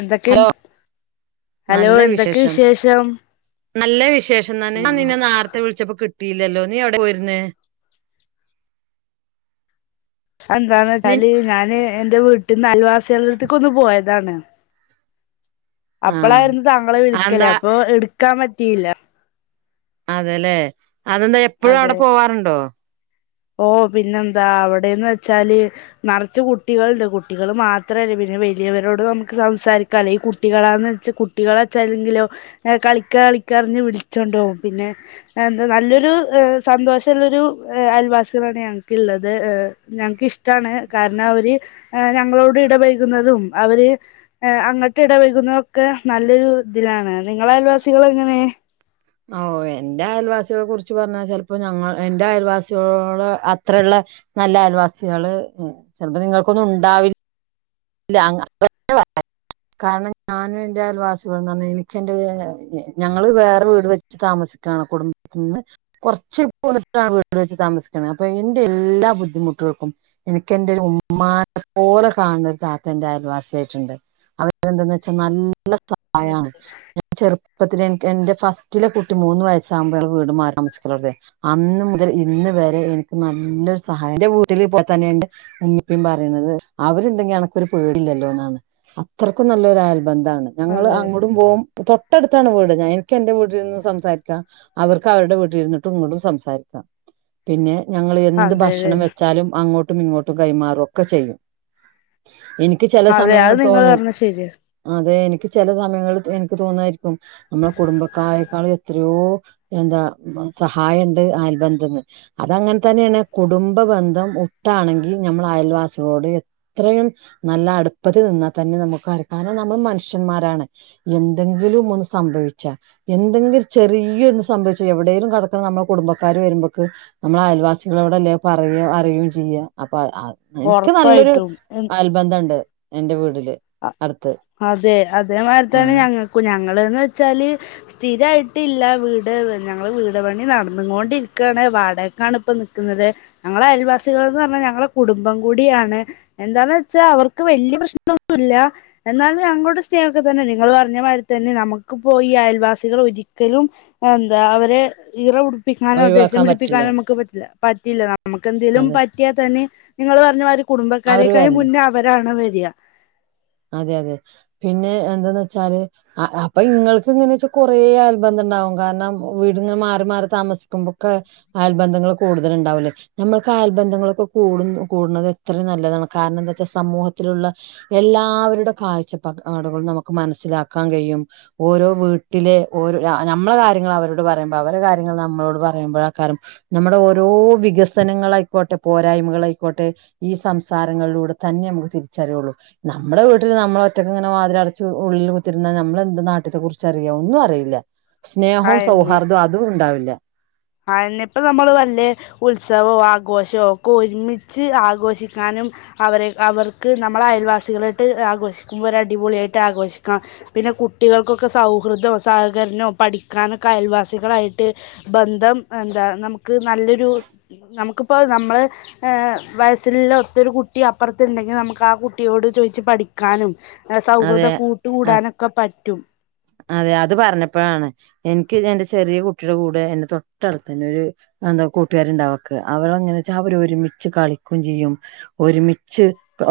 എന്തൊക്കെ hello hello നല്ല എന്തൊക്കെ വിശേഷം നല്ല വിശേഷം തന്നെ ഞാ ആഹ് നിന്നെ നേരത്തെ വിളിച്ചപ്പോ കി കുട്ടിയില്ലല്ലോ നീ എവിടെ പോയിരുന്നേ അന്തന്ന കാലി ഞനേ എന്റെ വീട്ടിൽ ന്ന് അയൽവാസികളെട്ത്ത്ക്കൊന്ന് പോയ താണ് ആഹ് അപ്പളായിരുന്നു തങ്ങളെ വിളിക്കല് അതെന്താ അപ്പൊ എട്‌ ക്കാൻ പറ്റില്ല അതെ ല്ലേ അതെന്താ എപ്പഴും അവ്ടെ അതെ പോവാറ്ണ്ടോ ഓ പിന്നെന്താ അവിടേന്ന് വെച്ചാല് നറച്ച് കുട്ടികൾണ്ട് കുട്ടികള് മാത്രല്ല പിന്നെ വലിയവരോട് നമുക്ക് സംസാരിക്കാല്ലേ ഈ കുട്ടികളാന്ന് വെച്ച കുട്ടികളെ വച്ചല്ലെങ്കിലോ കളിക്കാ കളിക്കാറ്ഞ്ഞ് വിളിച്ചണ്ടോകും പിന്നെ എന്താ നല്ലൊരു സന്തോഷ ഇള്ളരു അൽവാസ് [unintelligible] ഞങ്ങക്ക്ള്ളത് ഞങ്ങ്ക്ക് ഇഷ്ടാണ് കാര്ണം അവര് ഞങ്ങളോട് ഇടപൈകുന്നതും അവര് അങ്ങട്ട് ഇടപൈകുന്ന ഒക്കെ നല്ലൊരു ഇതിലാണ് നിങ്ങളെ അയൽവാസികൾ എങ്ങനെ ഓ എന്റെ അയൽവാസികളെ കുറിച്ച് പറഞ്ഞാ ചെലപ്പോ ഞങ്ങ ഇന്റെ അയൽവാസികളോട് അത്ര ഇള്ള നല്ല അയൽവാസികള് ചെല്പ്പ്പ നിങ്ങക്കൊന്നും ഉണ്ടാവി ഇല്ല [unintelligible] കാരണം ഞാനും ഇന്റെ അയൽവാസികളും ന്നറ് ഞ എനിക്ക് എന്റെ [unintelligible] ഞങ്ങള് വേറെ വീട് വെച്ച് താമസിക്കാണ്. കുടുംബത്തിന്ന് കൊറച്ച് [unintelligible] വീട് വെച്ച് താമസിക്ക്ണെ. അപ്പൊ എന്റെ എല്ലാ ബുദ്ധിമുട്ട്യേൾക്കും എനിക്ക് എന്റെ ഒരു ഉമ്മാനെപോലെ കാണ്നൊരു താത്ത എന്റെ അയൽവാസി ആയിട്ട്ണ്ട്. അവരെന്താന്ന് വെച്ചാ നല് ല്ല സഹായാണ് ഞൻ ചെറു ഇപ്പത്തിലെ എനിക് എന്റെ ഫസ്റ്റിലെ കുട്ടി മൂന്ന് വയസാകുമ്പോ വീട് മാറി താമസിക്കളതെ. അന്ന് മുതൽ ഇന്ന് വരെ എനിക്ക് നല്ലൊരു സഹായം. ഇന്റെ വീട്ടില് ഇപോ തന്നെ എന്റെ ഉമ്മി ഉപ്പേം പറേണത് അവര്ണ്ടെങ്കി അന ക്ക് ഒരു പേടില്ലല്ലോന്നാണ് അത്രക്കും നല്ലൊരു അയൽ ബന്ധാണ് ഞങ്ങൾ അതെ അതെ അങ്ങോടും പോവും തൊ തൊട്ടടുത്താണ് വീട് എനിക്ക് എന്റെ വീട്ടി [unintelligible] ലിൽരുന്ന് സംസാരിക്കാം അവർക്ക് അവരുടെ വീട്ടി ഇരുന്നിട്ടും ഇങ്ങടും സംസാരിക്കാം പിന്നെ ഞങ്ങൾ എന്ത് അതെ ഭക്ഷണം വെച്ചാലും അങ്ങോ ട്ടും ഇങ്ങോട്ടും കൈമാറും ഒക്കെ ചെയ്യും എനിക്ക് ചെല അതെ അത് സമയങ്ങൾ നിങ്ങൾ തോന്നും പറഞ്ഞത് ശരിയാ അതെ എനി ക്ക് ചെല സമയങ്ങളിൽ എനിക്ക് തോന്നാരിക്കും നമ്മളെ കുടുംബക്കാരെക്കാളു എത്രയോ എന്താ സഹായ ഇണ്ട് അയൽബന്ധന്ന് അതങ്ങനെ തന്നേണ് കുടുംബ ബന്ധം ഉട്ടാണെങ്കി ഞമ്മൾ അയൽവാസികളോട് ഇത്രയും നല്ല അട്പ്പത്തില് നിന്നാ തന്നെ നമുക്ക് അരക്കാനും നമ്മൾ മനുഷ്യന്മാരാണ്. എന്തെങ്കിലും ഒന്ന് സംഭവിച്ചാ എന്തെങ്കിലും ചെറിയൊന്ന് സംഭവിച്ചു എവിടേലും കടക്കണ നമ്മള കുടുംബക്കാര് വരുമ്പെക്ക് നമ്മളെ അയൽവാസികളോടല്ലേ പറയ. അറിയും ചെയ്യ. അപ്പഹ് അഹ് ഇൻക്ക് നല്ലൊരു ഒറപ്പായിട്ടും അയൽബന്ധ ഉണ്ട് എൻ്റെ വീടിൽ അ അതെ അതേമാരിത്തന്നെ ആഹ് ഞങ്ങക്കും ഞ ഞങ്ങള്ന്ന് വെച്ചാല് സ്ഥിരായിട്ടില്ല വീട് ഞങ്ങള് വീട് പണി നടന്ന്ങ്ങോണ്ടിരിക്കാണ് വാടകക്കാണ് ഇപ്പം നിക്കുന്നത് ഞങ്ങളെ അയൽവാസികൾ എന്ന് പറഞ്ഞാ ഞങ്ങള് കുടുംബം കൂടിയാണ് എന്താന്ന് വെച്ചാൽ അവർക്ക് വല്യ പ്രശ്നം- ഇല്ല എന്നാലും ഞങ്ങളോട് സ്നേഹമൊക്കെ തന്നെ നിങ്ങള് പറഞ്ഞ മാതിരി തന്നെ നമുക്ക് പോയി ഈ അയൽവാസികള് ഒരിക്കലും എന്താ അവരെ ഈറ ഉടു പ്പിക്കാനോ ദേഷ്യം ഒഴിവാക്കാൻ പറ്റില്ല പിടിപ്പിക്കാനോ നമുക്ക് പറ്റില്ല പറ്റില്ല ന നമുക്ക്എന്തേലും അതെ പറ്റിയാ തന്നെ- നിങ്ങള് പറഞ്ഞ മാതിരി- അവര് കുടുംബക്കാരെക്കായി വരണ്ടേ മുന്നേ അവരാണ് വര് ദിയ അതെ അതെ പിന്നെ എന്താന്ന് വെച്ചാല് അപ്പൊ ഇങ്ങൾക്ക് ഇങ്ങനെ വെച്ചാ കൊറെ അയൽബന്ധം ഉണ്ടാവും കാരണം വീടിങ്ങനെ മാറി മാറി താമസിക്കുമ്പോക്കെ അയൽബന്ധങ്ങൾ കൂടുതല് ഉണ്ടാവുല്ലേ ഞമ്മൾക്ക് അയൽബന്ധങ്ങളൊക്കെ കൂട് കൂടുണത് എത്രയും നല്ലതാണ് കാരണം എന്താ വെച്ചാ സമൂഹത്തിലുള്ള എല്ലാ- ആവരുടെ കാഴ്ചപ്പാക് ടുകൾ നമുക്ക് മനസ്സിലാക്കാൻ കഴിയും ഓരോ വീട്ടിലെ ഓരോ ഞമ്മളെ കാര്യങ്ങൾ അവരോട് പറയുമ്പോ അവരു കാര്യങ്ങൾ നമ്മളോട് പറയുമ്പോഴ കാറും നമ്മുടെ ഓരോ വികസനങ്ങളായിക്കോട്ടെ പോരായ്മകളായിക്കോട്ടെ ഈ സംസാരങ്ങളിലൂടെ തന്നെ നമുക്ക് തിരിച്ചറിയുള്ളൂ നമ്മുടെ വീട്ടിൽ നമ്മളെ ഒറ്റയ്ക്ക് ഇങ്ങനെ വാതിലടച്ച് ഉള്ളിൽ കുത്തിരുന്നാ നമ്മളെന്ത് നാട്ട്യത്തെ കുറിച്ചറിയോ ഒന്നു അറിയുല്ല സ്നേഹവും സൗഹാർദവും അതും ഉണ്ടാവില്ല ആ ഇനിപ്പ നമ്മൾ വല്ലേ ഉത്സവോ ആഘോഷോ ഒക്കെ ഒരുമിച്ച് ആഘോഷിക്കാനും അവരെ അവർക്ക് നമ്മൾ അയൽവാസികളായിട്ട് ആഘോഷിക്കുമ്പോൾ ഒരു അടിപൊളിയായിട്ട് ആഘോഷിക്കാം പിന്നെ കുട്ടികൾക്കൊക്കെ സൗഹൃദോ സഹകരണോ പഠിക്കാനൊക്കെ അയൽവാസികളായിട്ട് ബന് ന്ധം എന്താ നമു ക്ക് നല്ലൊരു നമുക്ക് ഇപ്പൊ നമ്മള്എ വയസ്സിലുള്ള ഒത്തൊരു കുട്ടി അപ്പുറത്തുണ്ടെങ്കി നമുക്ക് ആ കുട്ടിയോട് ചോദിച്ചു പഠിക്കാനും അതെ സൗഹൃദം അ കൂട്ടുകൂടാനൊക്കെ പറ്റും അതെ അത് പറഞ്ഞപ്പോഴാണ് എ എൻക് എന്റെചെറിയകുട്ടിയുടെകൂടെഎന്റെതൊട്ടടുത്തന്നെഒരുഎന്താകൂട്ടുകാരുണ്ടാവക്ക്അവരങ്ങനെ വെച്ചാ അവര്ഒരുമിച്ച് കളിക്കും ചെയ്യും ഒരുമിച്ച്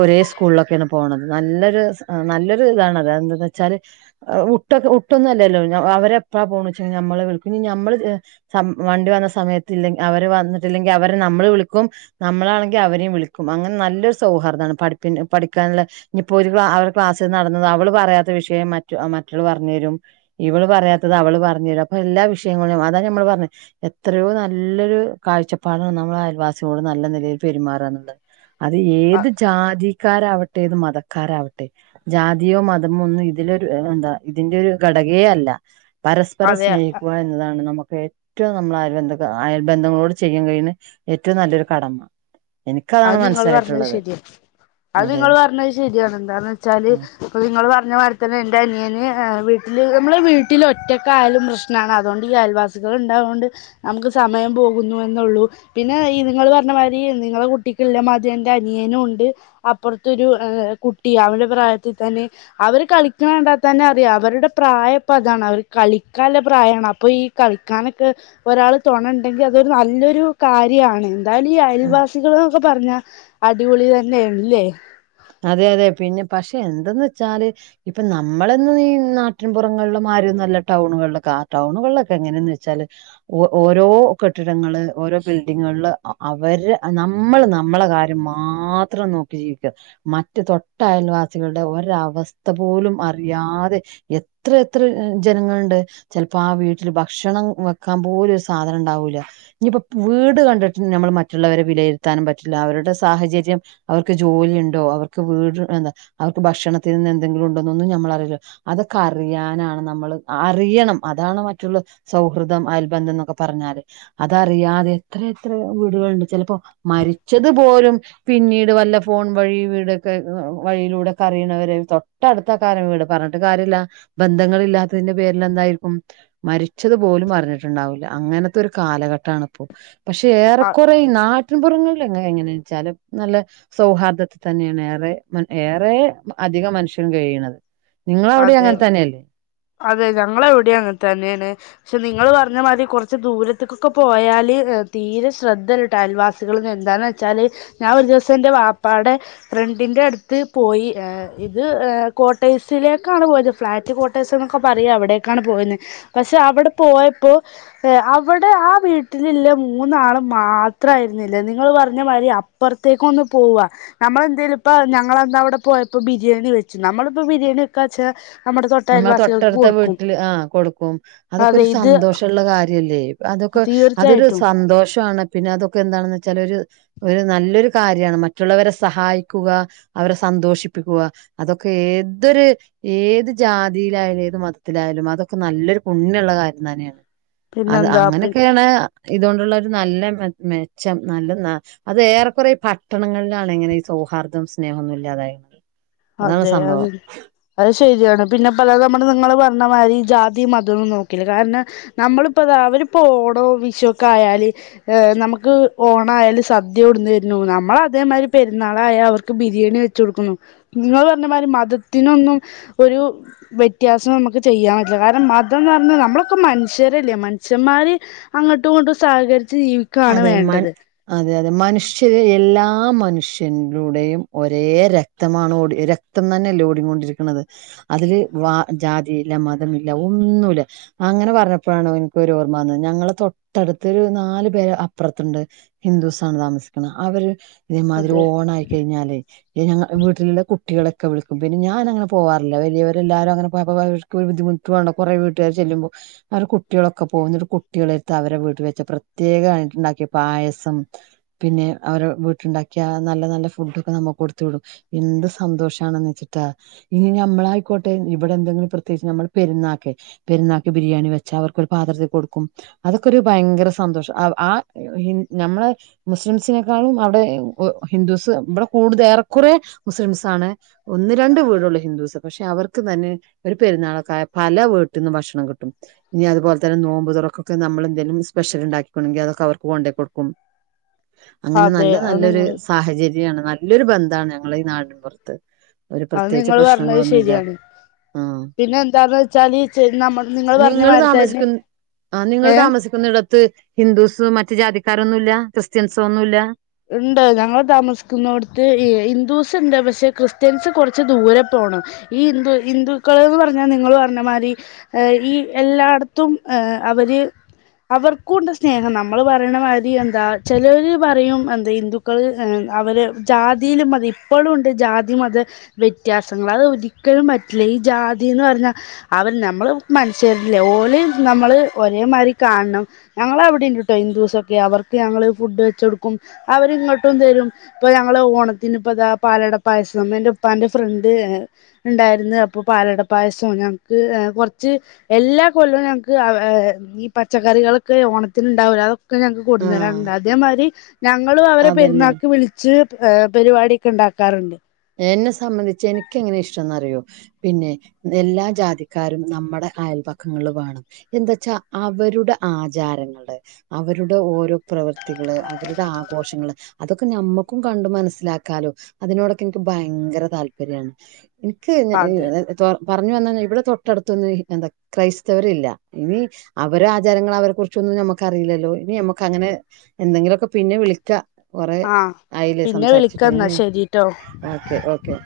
ഒരേ സ്കൂളിലൊക്കെയാണ് പോണത് നല്ലൊരു ആനല്ലൊരുഇതാണത്എന്താവച്ചാല് അഉട്ടോക് ഒട്ടൊന്നും അല്ലല്ലോ അവരെഎപ്പഴാപോണച്ച നമ്മളെ വിളിക്കും ഇനി നമ്മൾ എ സ വണ്ടിവന്ന സമയത്ത്ല്ലെങ്ക്‌ അവര് വന്നിട്ടില്ലെങ്കിൽ അവരെനമ്മള് വിളിക്കുംനമ്മളാണെങ്കിഅവരെയുംവിളിക്കുംഅങ്ങനെനല്ലൊരു സൗഹാർദ്ദണ് പഠിപ്പിന്റെ പഠിക്കാനുള്ള ഇനിപ്പോരിക്കും അവർ ക്ലാസ് നടന്നത് അവള് പറയാത്ത വിഷയം മറ്റ മറ്റള് പറഞ് തരും ഇവള് പറയാത്തത് അവള് പറഞ്ഞു തരും അപ്പൊ എല്ലാ വിഷയങ്ങളും അതാണ് നമ്മള് പറഞ്ഞെ എത്രയോ നല്ലൊരു കാഴ്ചപ്പാടാണ് നമ്മൾ അയൽവാസിയോട് നല്ല നിലയിൽ പെരുമാറ എന്നുള്ളത് അത് ഏത് ജാതി കാരാവട്ടെ ഇത് മതക്കാരാവട്ടെ ജാതിയോ മതമോ ഒന്നും ഇതിലൊരു എന്താ ഇതിന്റെ ഒരു ഘടകേ അല്ല പരസ്പരം അതെ സ്നേഹിക്കുക എന്നതാണ് നമുക്ക് ഏറ്റവും നമ്മൾ അയൽ ബന്ധ അയൽ ബന്ധങ്ങളോട് ചെയ്യൻ കഴിഞ്ഞഞ് ഏറ്റവും നല്ലൊരു കടമ അത് എനിക്കതാണ് നിങ്ങൾ പറഞ്ഞത് മനസ്സിലായിട്ടുള്ളത് ശരിയാണ് അത് അതെ നിങ്ങ പറഞ്ഞത് ശരിയാണ് എന്താ കര്ന വെച്ചാല് നിങ്ങള് പറ [unintelligible] എൻ്റെഅനിയൻവീട്ടില് നമ്മുലൊരു വീട്ടില് ഒറ്റക്കായാലുംപ്രശ്നണ്അതുകൊണ്ട്ഈയൽവാസികൾഇണ്ടായോണ്ട് നമുക്ക് സമയം പോകുന്നു എന്നുള്ളു പിന്നെ ഈ നിങ്ങൾ പറഞ്ഞ മാതിരി നിങ്ങളെകുട് ട്ടിക്ള്ളമാതിം, എന്റെഅനിയേനുംഉണ്ട്അപ്പുറത്തൊരുഎ കുട്ടിഅവടെപ്രായത്തിൽതന്നെഅവര്കളിക്കണണ്ടാതന്നെഅറിയാംഅവരുടെപ്രായംഇപ്പൊഅതാണ്അവർകളിക്കല്ലപ്രായണ്അപ്പൊഈകളിക്കാനൊക്കെ ഒരാള് തോണണ്ടെങ്കി അതൊരു നല്ലൊരു കാര്യാണ് ദാലി ആ അയൽവാസികളും ക്കെ പറഞ്ഞ അടിപൊളി തന്നെയണ് ല്ലേ? അതെ അതെ പിന്നെ പക്ഷെ എന്തെന്ന്ച്ചാല് ഇപം നമ്മളന്ന ഈ നാട്ടിൻ പുറങ്ങളിൽ മാരി ഒന്നല്ല ടൗണുകളിലൊക്കെ ആ ടൗണുകളിലൊക്കെ എങ്ങനെന്ന് വെച്ചാല് ഓ ഓരോകെട്ടിടങ്ങള്ഓരോബിൽഡിങ്ങില് അവര്അ നമ്മള് നമ്മളെ കാര്യം മാത്രം നോക്കി ജീവി ക്യ മറ്റ തൊട്ട അയൽവാസികളുടെ ഒരവസ്ഥ പോലും അറിയാതെ എത്ര എത്ര ജനങ്ങളുണ്ട് ചിലപ്പോ ആ വീട്ടിൽ ഭക്ഷണം വെക്കാൻ പോലും ഒരു സാധനം ഇണ്ടാവൂല്ല ഇനിയിപ്പോ വീട് കണ്ടിട്ട് നമ്മൾ മറ്റുള്ളവരെ വിലയിരുത്താനും പറ്റില്ല അവരുടെ സാഹചര്യം അവർക്ക് ജോലിയ ഇണ്ട ട്ടൊ അവർക്ക് വീട് എന്താ അവർക്ക് ഭക്ഷണത്തിൽ നിന്ന് എന്തെങ്കിലും ഉണ്ടോ ഒന്നും ഞമ്മൾ അറിയില്ല അതൊക്കറിയാനാണ് നമ്മള് അറിയണം അതാണ് മറ്റുള്ള സൗഹൃദ ന്ധം അയൽ ബന്ധം എന്നൊ പറഞ്ഞാല് അതറിയാതെ എത്ര എത്ര വീടുകള്ണ്ട് ചിലപ്പോ മരിച്ചത് പോലും പിന്നീട് വല്ല ഫോൺ വഴി വീടൊക്കെ വഴിയിലൂടെ ഒക്കെ അറിയണവര് തൊട്ടടുത്ത കാരം വീട് പറഞ്ഞിട്ട് കാര്യമില്ല ബന്ധങ്ങൾ ഇില്ലാത്തതിന്റെ പേരില എന്തായിരിക്കും മരിച്ചത്പോലും അറിഞ്ഞിട്ടുണ്ടാവില്ല അങ്ങനത്തെ ഒരു കാലഘട്ടാണിപ്പോ പക്ഷെ അ ഏറെക്കുറെഈ നാട് ട്ടിൻ പുറങ്ങളിലെങ്ങെ ഇങ്ങനെ വെച്ചാലും നല്ല സൗഹാർദ തന്നെയാണ് ഏറെ ഏറെ അധികം മനുഷ്യൻ കഴിയണത് നിങ്ങളവിടെ അതെ അങ്ങനെ തന്നെയല്ലേ അതെ ഞങ്ങള ഇവിടെ അങ്ങന തന്നെ ണ് പക്ഷെ നി നിങ്ങൾ പറഞ്ഞ മാതി കുറച്ച് ദൂരത്തേക്കൊക്കെ പോയാൽ തീരെ ശ്രദ്ധൽട്ടാ അയൽവാസികൾ എന്താന്ന് വെച്ചാൽ ഞാൻ ഒരു ദിവസം എൻറെ വാപ്പാടെ ഫ്രണ്ടിൻന്റെറെ അടുത്ത് പോയി ഇത് കോട്ടയ ത്തിലേക്കാണ് പോയത് ഫ്ലാറ്റ് കോട്ടേഴ്സ് എന്നൊക്കെ പറയാ അവിടേക്കാണ് പോയുന്നത് പക്ഷെ അവിടെ പോയപ്പോ അവിടെ ആ വീട്ടിലുള്ള മൂന്നാള് മാത്രയിരുന്നില്ല നിങ്ങൾ പറഞ്ഞ മാതിരി അപ്പുറത്തേക്കൊന്ന് പോവാ നമ്മളെന്തേലും ഇപ്പ ഞങ്ങെന്താ അവിടെ പോയപ്പോ ബിരിയാണി വെച്ചു നമ്മളിപ്പോ ബിരിയാ ണിക്കാച്ചാ നമ്മൾ തൊട്ടടുത്ത വീട്ടില് ആ കൊടുക്കും അതൊക്കെ അതെ ഒരു ഇത് സന്തോഷള്ള കാര്യല്ലേ അതൊക്കെ അതൊരു തീർച്ചയായിട്ടും സന്തോഷ ആണ് പിന്നെ അതൊക്കെ എന്താണെന്ന് വെച്ചാൽ ഒരു ഒരുനല്ലൊരു കാര്യണ് മറ്റുള്ളവരെ സഹായിക്കുക അവരെ സന്തോഷിപ്പിക്കുക അതൊക്കെ ഏതൊരു ഏത് ജാതിയിലായാലും ഏത് മതത്തിലായാലും അതൊക്കെ നല്ലൊരു പുണ്യള്ള കാര്യം തന്നെയാണ് അത് പിന്നെന്താ പി അങ്ങനെയൊക്കെയാണ് ഇതോണ്ടുള്ള നല്ല മെച്ചം നല്ല അത് എറെക്കുറെഈ പട്ടണങ്ങളിലാണ് എങ്ങനെ ഈ സൗഹാർദം സ്നേഹമൊന്നും ഇല്ലാതായിത് അതെ അത് അത് ശരിയാണ് പിന്നെ പലതും നമ്മള് നിങ്ങള് പറഞ്ഞമാതിരി ജാതിമതൊന്നും നോക്കില്ല കാരണം നമ്മളിപ്പോത അവരിപ്പോ ഓണോ വിഷു ഒക്കെ ആയാല് ഏ നമുക്ക് ഓണ ആയാല് സദ്യ കൊട്ന്നെര്ന്നു നമ്മൾ അതേമാതിരി പെരുന്നാളായൽ അവർക്ക് ബിരിയാണി വെച്ച് കൊടുക്കുന്നു നിങ്ങൾ പറഞ്ഞമാരി മതത്തിനൊന്നും ഒരു വ്യത്യാസം നമുക്ക് ചെയ്യാൻ പറ്റില്ല കാരണം മതംന്ന് പറഞ്ഞ നമ്മളൊക്കെ മനുഷ്യരല്ലേ മനുഷ്യന്മാര് അങ്ങോട്ടും ഇങ്ങോട്ടും സഹകരി അതെ മൻ അതെ അതെ മനുഷ്യ ശര് എല്ലാ മനുഷ്യൻൂടെയും ഒരേ രക്തമാണ് ഓടി രക്തം തന്നെയല്ലേ ഓടിക്കൊണ്ടിരിക്ക്ണത് അതിൽ വ ജാതിയില്ല മതമില്ല ഒന്നല അങ്ങനെ പറഞ്ഞപ്പോഴാണ് ഇൻക്കൊരു ഓർമ്മാന്നത് ഞങ്ങളെ തൊട്ടടുത്തൊരു നാല് പെര അപ്പുറത്തുണ്ട് ഹിന്ദൂസാണ് താമസിക്കണത് അവര് ഇതേമാതിരി അതെ ഓണ ആയി കഴിഞ്ഞാല് ഞങ്ങളെ വീട്ടിലുള്ള കു കുട്ടികളൊക്കെ വിളിക്കും പിന്നെ ഞാനങ്ങനെ പോവാറില്ല വലിയവരെല്ലാരും അങ്ങനെ പോയാപ്പോ അവര്ക്ക് ബുദ്ധിമുട്ടു ആണ് കൊറേ വീട്ടുകാര് ചെല്ലുമ്പോ അവർ കുട്ടിട്ട്യോളൊക്കെ പോകും ന്നിട്ട് കുട്ട്യാളര്ത്ത് അവരെ വീട്ടില് വെച്ച പ്രത്യേകായിട്ട് ഉണ്ടാക്കിയ പായസം പിന്നെ അവരെ വീട്ടിലുണ്ടാക്കിയ നല്ല നല്ല ഫുഡ് ഒക്കെ നമ്മുക്ക് കൊടുത്തു വിടും എന്ത് സന്തോഷമാണെന്ന് വെച്ചിട്ടാ ഇനി നമ്മളായിക്കോട്ടെ ഇവിടെ എന്തെങ്കിലും പ്രത്യേകിച്ച് നമ്മൾ പെരുന്നാക്കെ പെരുന്നാക്ക് ബിരിയാണി വെച്ചാ അവർക്കൊരു പാത്രത്തി കൊടുക്കും അതൊക്കെ ഒരു ഭയങ്കര സന്തോഷം അവ ആ അയ്യേ ഹിൻ നമ്മളെ മുസ്ലിംസിനെക്കാളും അവിടെ ഇ ഒ ഹിന്ദൂസ് ബടെ കൂടുതൽ ഏറെക്കുറേ മുസ്ലിംസ് ആണ് ഒന്ന് രണ്ട് വീടുള്ളു ഹിന്ദൂസ് പക്ഷേ അവർക്ക് തന്നെ ഒരു പെുന്നാളൊക്കായ പല വീട്ടിന്ന് ഭക്ഷണം കിട്ടും ഇനി അതുപോലെ തന്നെ നോമ്പ് തുറക്കൊക്കെ നമ്മളെന്തെങ്കിലും സ്പെഷ്യൽ ഉണ്ടാക്കിക്ക്ണെങ്കി അത് കൊണ്ടേ കൊടുക്കും അങ്ങനെ അതെ നല്ല അത് നല്ലൊരു നിങ്ങൾ സാഹചര്യം ചര്യം നല്ലൊരു ബന്ധാണ് ഞങ്ങളെ ഈ നാട്ടും പൊർത്ത് അത് നിങ്ങള് പറഞ്ഞത് ശരിയാണ് ആഹ് പിന്നെ എന്താന്ന് വെച്ചാല് നമ്മൾ നിങ്ങള് പറഞ്ഞ മാതിരിതന്നെ ഏ ത് ഹിന്ദൂസ് മറ്റ മറ്റ് ജാതിക്കാരൊന്നും ഇല്ല്യ ക്രിസ്ത്യൻസോ ഒന്നും ഇല്ല്യ ഇണ്ട് ഞങ്ങൾ താമസിക്കുന്നോട്ത്ത് ഈ ഹിന്ദൂസ്ണ്ട് പക്ഷേ ക്രിസ്ത്യൻസ് കുറച്ച് ദൂരെ പോണം ഈ ഹിന്ദു ഹിന്ദുക്കൾന്ന് പറഞ്ഞാൽ നിങ്ങള് പറഞ്ഞ മാതിരി ഈ എല്ലായിടത്തും ഏ അവര് അവർക്കും ഉണ്ട് സ്നേഹം നമ്മള് പറയ്ണ മാതിരി എന്താ ചെലര് പറയും എന്താ ഹിന്ദുക്കള് എ അവര് ജാതിയിലും മതം ഇപ്പോളും ഉണ്ട് ജാതി മത വ്യത്യാസങ്ങള് അത് ഒരിക്കലും പറ്റില്ല ഈ ജാതിന്ന് പറഞ്ഞാ അവർ നമ്മള് മനുഷ്യരല്ലേ ഓല് നമ്മള് ഒരേമാതിരി കാണണം ഞങ്ങളളവിടീം ഉണ്ട്ട്ടോ ഹിന്ദുസൊക്കെ അവർക്ക് ഞങ്ങള് ഫുഡ് വെച്ചൊടുക്കും അവരിങ്ങട്ടും തരും ഇപ്പൊ ഞങ്ങള് ഓണത്തിന് ഇപ്പതാ പാലട പായസം എൻ്റെ ഉപ്പാന്റെ ഫ്രണ്ട് ഉണ്ടായിരുന്നു അപ്പൊ പാലടപ്പായസം ഞങ്ങക്ക് കൊർച്ച് എല്ലാ കൊല്ലും ഞങ്ങക്ക് ആ ഏ ഈ പച്ചക്കറികളൊക്കെ ഓണത്തിന് ഉണ്ടാവൂലെ അ ഒക്കെ ഞങ്ങക്ക് കൊണ്ടു ആഹ് തരാറുണ്ട് അതേമാതിരി ഞങ്ങളും അവരെ അതന്നെ പെരുന്നാക്ക് വിളിച്ച് ഏ പരിപാടി ഒക്കെ ഉണ്ടാക്കാറുണ്ട് എന്നെ സംബന്ധിച്ച് എനിക്ക് എങ്ങനെ ഇഷ്ടംന്നറിയോ പിന്നെ എല്ലാ ജാതിക്കാരും നമ്മുടെ അയൽപക്കങ്ങളില് വേണം എന്താ വച്ചാ അവരുടെ ആചാരങ്ങള് അവരുടെ ഓരോ പ്രവർത്തി വ്യക്തികള് അവരുടെ ആഘോഷങ്ങള് അതൊക്കെ ഞമ്മക്കും കണ്ടു മനസ്സിലാക്കാലോ അതിനോടൊ എനിക്ക് ഭയങ്കര താല്പര്യാണ് എനിക്ക് അത് [unintelligible] പറഞ്ഞു വന്ന ഇവിടെ തൊട്ടടുത്തൊന്നും എന്താ ക്രൈസ്തവര്ല്ല ഇനി അവരെ ആചാരങ്ങൾ അവരെ കുറിച്ചൊന്നും നമ്മക്കറിയില്ലല്ലോ ഇനി ഞമ്മക്ക് അങ്ങനെ എന്തെങ്കിലുമൊക്കെ പിന്നെ വിളിക്കാ ആഹപിന്നെ വിളിക്കന്നാ ശരിട്ടോ ക്കെ ഓക്കെ